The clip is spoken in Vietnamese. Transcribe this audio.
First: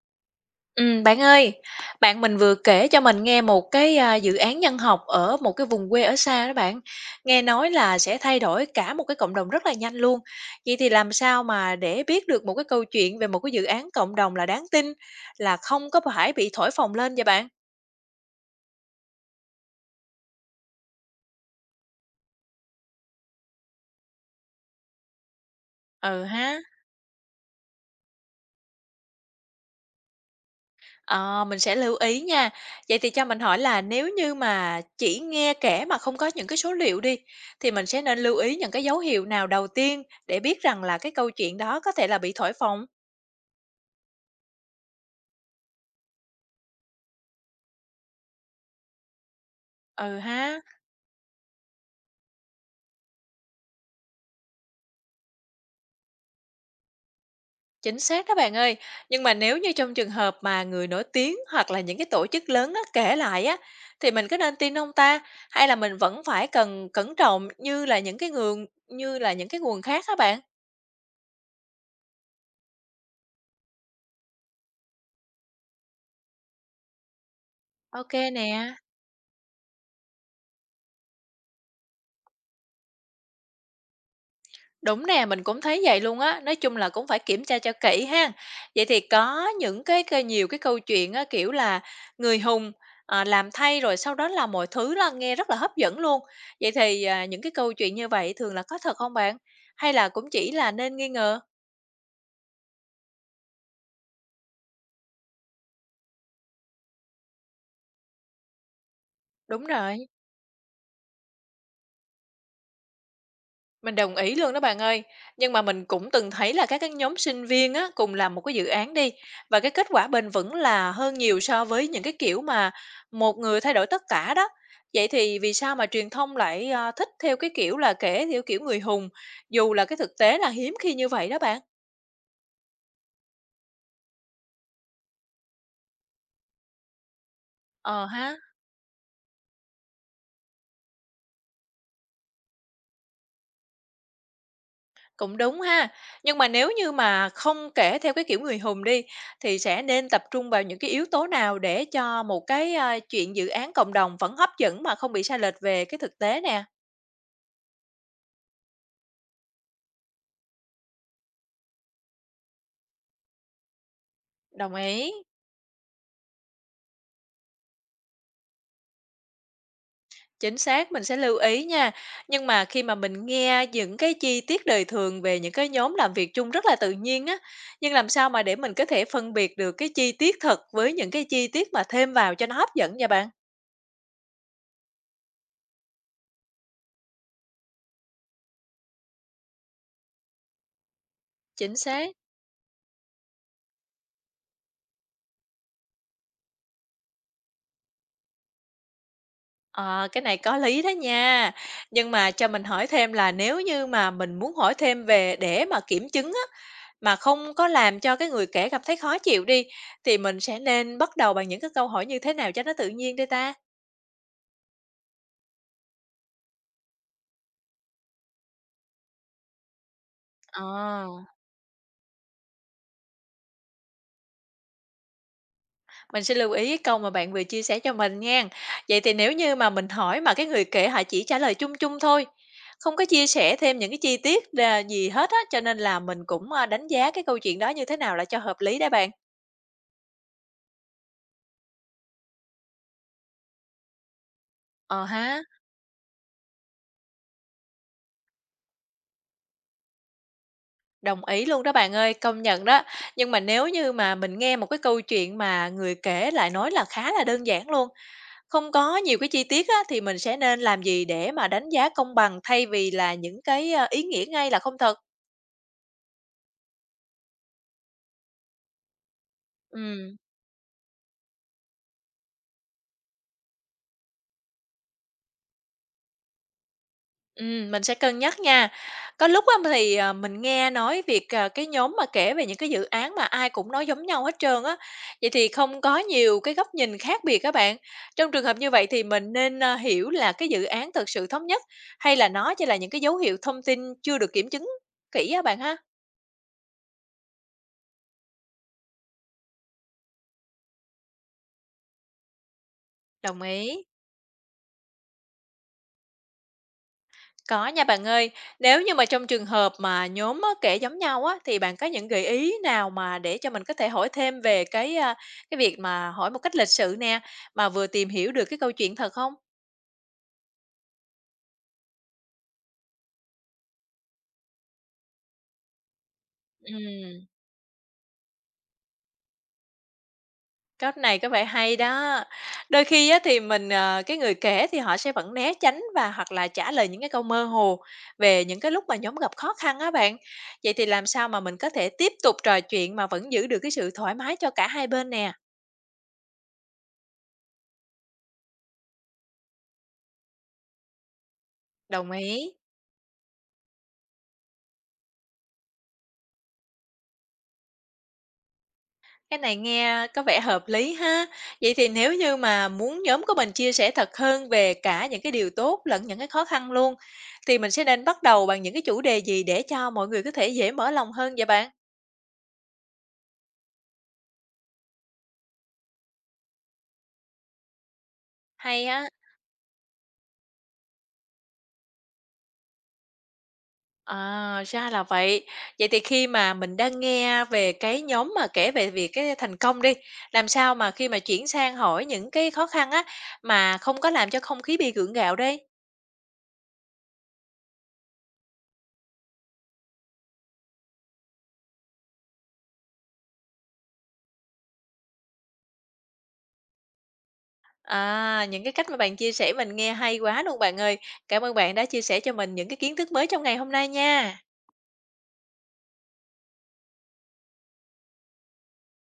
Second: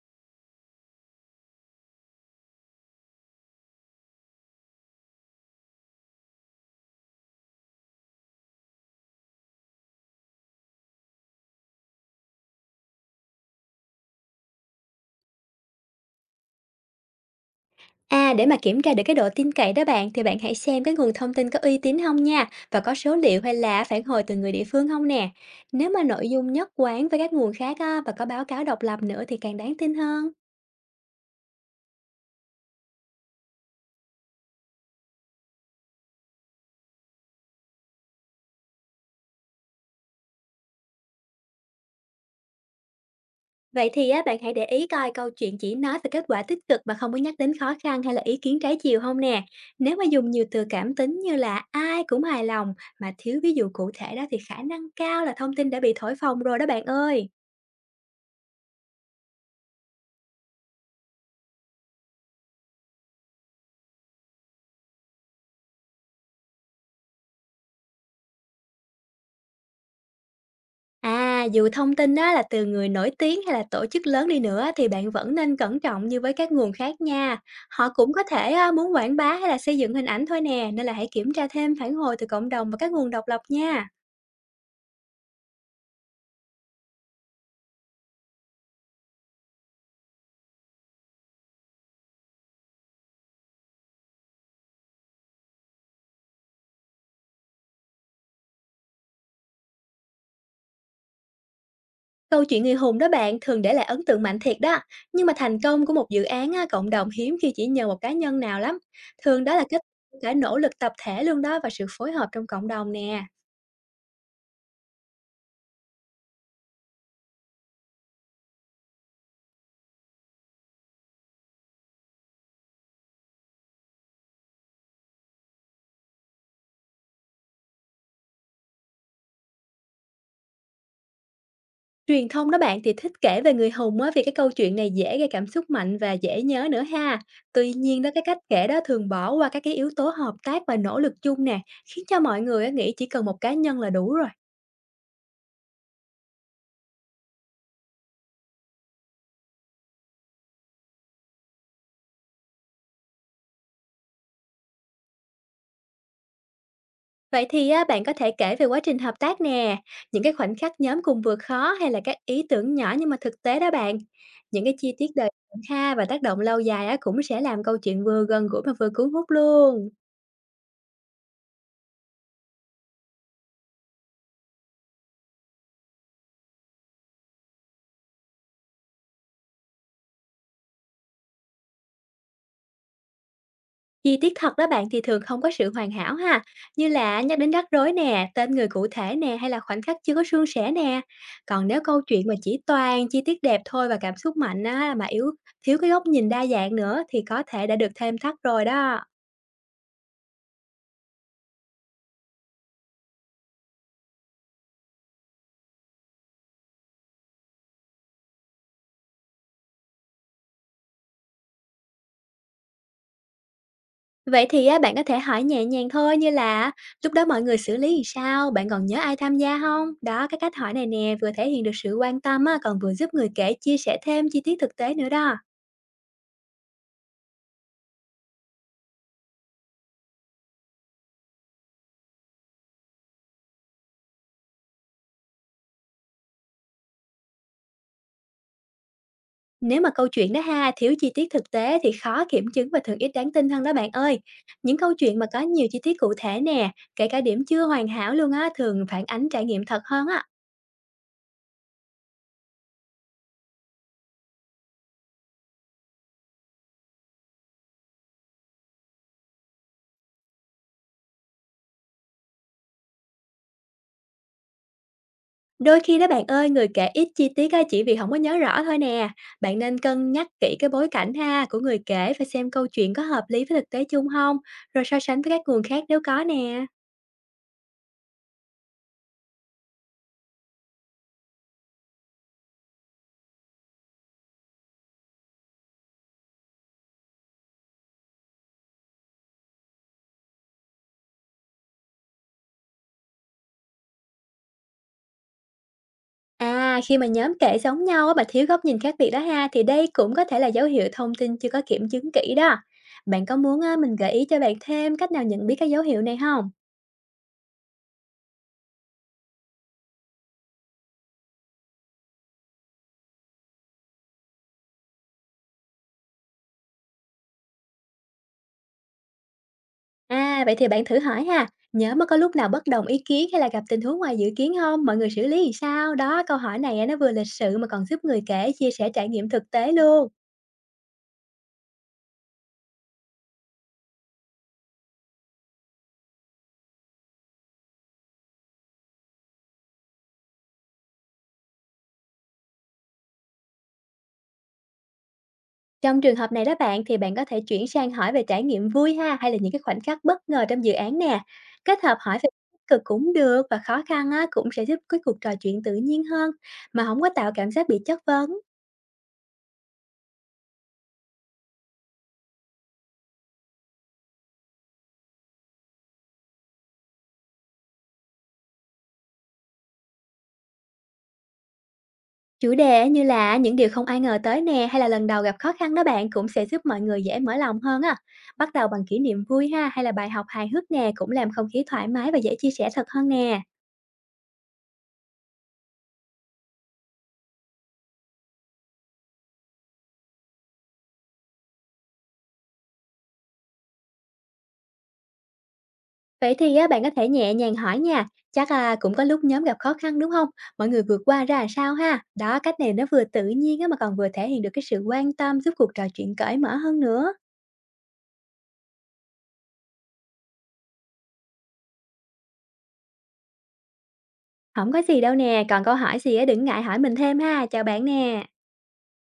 Bạn ơi, bạn mình vừa kể cho mình nghe một dự án nhân học ở một cái vùng quê ở xa đó bạn. Nghe nói là sẽ thay đổi cả một cái cộng đồng rất là nhanh luôn. Vậy thì làm sao mà để biết được một cái câu chuyện về một cái dự án cộng đồng là đáng tin, là không có phải bị thổi phồng lên vậy bạn? À, để mà kiểm tra được cái độ tin cậy đó bạn thì bạn hãy xem cái nguồn thông tin có uy tín không nha, và có số liệu hay là phản hồi từ người địa phương không nè. Nếu mà Ừ nội dung ha, nhất quán với các nguồn khác á, và có báo cáo độc lập nữa thì càng đáng tin hơn. ờ, mình sẽ lưu ý nha. Vậy thì cho mình hỏi là nếu như mà chỉ nghe kể mà không có những cái số liệu đi, thì mình sẽ nên lưu ý những cái dấu hiệu nào đầu tiên để biết rằng là cái câu chuyện đó có thể là bị thổi phồng? Vậy thì á, bạn hãy để ý coi câu chuyện chỉ nói về kết quả tích cực mà không có nhắc đến khó khăn hay là ý kiến trái chiều không nè. Nếu mà Ừ dùng nhiều ha, từ cảm tính như là ai cũng hài lòng mà thiếu ví dụ cụ thể đó, thì khả năng cao là thông tin đã bị thổi phồng rồi đó bạn ơi. chính xác đó bạn ơi. Nhưng mà nếu như trong trường hợp mà người nổi tiếng hoặc là những cái tổ chức lớn á, kể lại á, thì mình có nên tin ông ta hay là mình vẫn phải cần cẩn trọng như là những cái nguồn khác á bạn? À, dù thông tin đó là từ người nổi tiếng hay là tổ chức lớn đi nữa, thì bạn vẫn nên cẩn trọng như với các nguồn khác nha. Họ cũng Ok có nè. thể á, muốn quảng bá hay là xây dựng hình ảnh thôi nè, nên là hãy kiểm tra thêm phản hồi từ cộng đồng và các nguồn độc lập nha. Đúng nè, mình cũng thấy vậy luôn á, nói chung là cũng phải kiểm tra cho kỹ ha. Vậy thì có những cái nhiều cái câu chuyện á, kiểu là, người hùng, làm thay rồi sau đó là mọi thứ là nghe rất là hấp dẫn luôn. Vậy thì, những cái câu chuyện như vậy thường là có thật không bạn? Hay là cũng chỉ là nên nghi ngờ? Câu chuyện người hùng đó bạn thường để lại ấn tượng mạnh thiệt đó, nhưng mà thành công của một dự án á, cộng đồng hiếm khi chỉ nhờ một cá nhân nào lắm. Thường đó là Đúng kết rồi. quả cả nỗ lực tập thể luôn đó, và sự phối hợp trong cộng đồng nè. Mình đồng ý luôn đó bạn ơi. Nhưng mà mình cũng từng thấy là các cái nhóm sinh viên á, cùng làm một cái dự án đi và cái kết quả bền vững là hơn nhiều so với những cái kiểu mà một người thay đổi tất cả đó. Vậy thì vì sao mà truyền thông lại thích theo cái kiểu là kể theo kiểu người hùng dù là cái thực tế là hiếm khi như vậy đó bạn? Truyền thông đó bạn thì thích kể về người hùng á, vì cái câu chuyện này dễ gây cảm xúc mạnh và dễ nhớ nữa ha. Tuy nhiên Ờ đó, cái ha. cách kể đó thường bỏ qua các cái yếu tố hợp tác và nỗ lực chung nè, khiến cho mọi người á, nghĩ chỉ cần một cá nhân là đủ rồi. Cũng đúng ha. Nhưng mà nếu như mà không kể theo cái kiểu người hùng đi, thì sẽ nên tập trung vào những cái yếu tố nào để cho một chuyện dự án cộng đồng vẫn hấp dẫn mà không bị sai lệch về cái thực tế nè? Vậy thì á, bạn có thể kể về quá trình hợp tác nè, những cái khoảnh khắc nhóm cùng vượt khó hay là các ý tưởng nhỏ nhưng mà thực tế đó bạn. Những cái Đồng chi tiết ý, đời ha, và tác động lâu dài á, cũng sẽ làm câu chuyện vừa gần gũi mà vừa cuốn hút luôn. chính xác, mình sẽ lưu ý nha. Nhưng mà khi mà mình nghe những cái chi tiết đời thường về những cái nhóm làm việc chung rất là tự nhiên á, nhưng làm sao mà để mình có thể phân biệt được cái chi tiết thật với những cái chi tiết mà thêm vào cho nó hấp dẫn nha bạn? Chi tiết thật đó bạn thì thường không có sự hoàn hảo ha, như là nhắc đến rắc rối nè, tên người cụ thể nè, hay là khoảnh khắc chưa có suôn sẻ nè. Còn Chính nếu câu xác. chuyện mà chỉ toàn chi tiết đẹp thôi và cảm xúc mạnh á, mà yếu thiếu cái góc nhìn đa dạng nữa, thì có thể đã được thêm thắt rồi đó. Ờ, cái này có lý đó nha. Nhưng mà cho mình hỏi thêm là nếu như mà mình muốn hỏi thêm về để mà kiểm chứng á, mà không có làm cho cái người kể cảm thấy khó chịu đi, thì mình sẽ nên bắt đầu bằng những cái câu hỏi như thế nào cho nó tự nhiên đây ta? Vậy thì á, bạn có thể hỏi nhẹ nhàng thôi, như là lúc đó mọi người xử lý thì sao, bạn còn nhớ ai tham gia không? Đó, cái cách hỏi này Ờ, nè vừa thể hiện được sự quan tâm á, còn vừa giúp người kể chia sẻ thêm chi tiết thực tế nữa đó. Mình sẽ lưu ý cái câu mà bạn vừa chia sẻ cho mình nha. Vậy thì nếu như mà mình hỏi mà cái người kể họ chỉ trả lời chung chung thôi, không có chia sẻ thêm những cái chi tiết là gì hết á, cho nên là mình cũng đánh giá cái câu chuyện đó như thế nào là cho hợp lý đấy bạn. Nếu mà câu chuyện đó ha, thiếu chi tiết thực tế thì khó kiểm chứng và thường ít đáng tin hơn đó bạn ơi. Những câu Ờ chuyện mà có ha. nhiều chi tiết cụ thể nè, kể cả điểm chưa hoàn hảo luôn á, thường phản ánh trải nghiệm thật hơn á. Đồng ý luôn đó bạn ơi, công nhận đó. Nhưng mà nếu như mà mình nghe một cái câu chuyện mà người kể lại nói là khá là đơn giản luôn, không có nhiều cái chi tiết á, thì mình sẽ nên làm gì để mà đánh giá công bằng thay vì là những ý nghĩa ngay là không thật? Đôi khi đó bạn ơi, người kể ít chi tiết á, chỉ vì không có nhớ rõ thôi nè. Bạn nên cân Ừm. nhắc kỹ cái bối cảnh ha của người kể, và xem câu chuyện có hợp lý với thực tế chung không, rồi so sánh với các nguồn khác nếu có nè. Mình sẽ cân nhắc nha. Có lúc á thì, mình nghe nói việc, cái nhóm mà kể về những cái dự án mà ai cũng nói giống nhau hết trơn á, vậy thì không có nhiều cái góc nhìn khác biệt các bạn. Trong trường hợp như vậy thì mình nên, hiểu là cái dự án thực sự thống nhất hay là nó chỉ là những cái dấu hiệu thông tin chưa được kiểm chứng kỹ á bạn ha? À, khi mà nhóm kể giống nhau á, mà thiếu góc nhìn khác biệt đó ha, thì đây cũng có thể là dấu hiệu thông tin chưa có kiểm chứng kỹ đó. Bạn có Đồng muốn á, ý. mình gợi ý cho bạn thêm cách nào nhận biết các dấu hiệu này không? Có nha bạn ơi, nếu như mà trong trường hợp mà nhóm á, kể giống nhau á, thì bạn có những gợi ý nào mà để cho mình có thể hỏi thêm về cái việc mà hỏi một cách lịch sự nè, mà vừa tìm hiểu được cái câu chuyện thật không? À, vậy thì bạn thử hỏi ha, nhóm có lúc nào bất đồng ý kiến hay là gặp tình huống ngoài dự kiến không? Mọi người xử lý thì sao? Đó, câu hỏi này á, nó vừa Ừm, lịch sự mà còn giúp người kể chia sẻ trải nghiệm thực tế luôn. cách này có vẻ hay đó. Đôi khi á, thì mình, cái người kể thì họ sẽ vẫn né tránh và hoặc là trả lời những cái câu mơ hồ về những cái lúc mà nhóm gặp khó khăn á bạn. Vậy thì làm sao mà mình có thể tiếp tục trò chuyện mà vẫn giữ được cái sự thoải mái cho cả hai bên nè? Trong trường hợp này đó bạn, thì bạn có thể chuyển sang hỏi về trải nghiệm vui ha, hay là những cái khoảnh khắc bất ngờ trong dự án nè. Kết hợp Đồng hỏi về ý. tích cực cũng được, và khó khăn á, cũng sẽ giúp cái cuộc trò chuyện tự nhiên hơn mà không có tạo cảm giác bị chất vấn. Cái này nghe có vẻ hợp lý ha. Vậy thì nếu như mà muốn nhóm của mình chia sẻ thật hơn về cả những cái điều tốt lẫn những cái khó khăn luôn, thì mình sẽ nên bắt đầu bằng những cái chủ đề gì để cho mọi người có thể dễ mở lòng hơn vậy bạn? Chủ đề như là những điều không ai ngờ tới nè, hay là lần đầu gặp khó khăn đó bạn, cũng sẽ giúp mọi người dễ mở lòng hơn á. Bắt đầu bằng Hay kỷ á. niệm vui ha, hay là bài học hài hước nè, cũng làm không khí thoải mái và dễ chia sẻ thật hơn nè. À, ra là vậy. Vậy thì khi mà mình đang nghe về cái nhóm mà kể về việc cái thành công đi, làm sao mà khi mà chuyển sang hỏi những cái khó khăn á, mà không có làm cho không khí bị gượng gạo đây? Vậy thì á, bạn có thể nhẹ nhàng hỏi nha, chắc là cũng có lúc nhóm gặp khó khăn đúng không? Mọi người vượt qua ra làm sao ha? Đó, cách này nó vừa tự nhiên á, mà còn vừa thể hiện được cái sự quan tâm, giúp cuộc trò chuyện cởi mở hơn nữa. À, những cái cách mà bạn chia sẻ mình nghe hay quá luôn bạn ơi. Cảm ơn bạn đã chia sẻ cho mình những cái kiến thức mới trong ngày hôm nay nha. Không có gì đâu nè, còn câu hỏi gì á, đừng ngại hỏi mình thêm ha, chào bạn nè.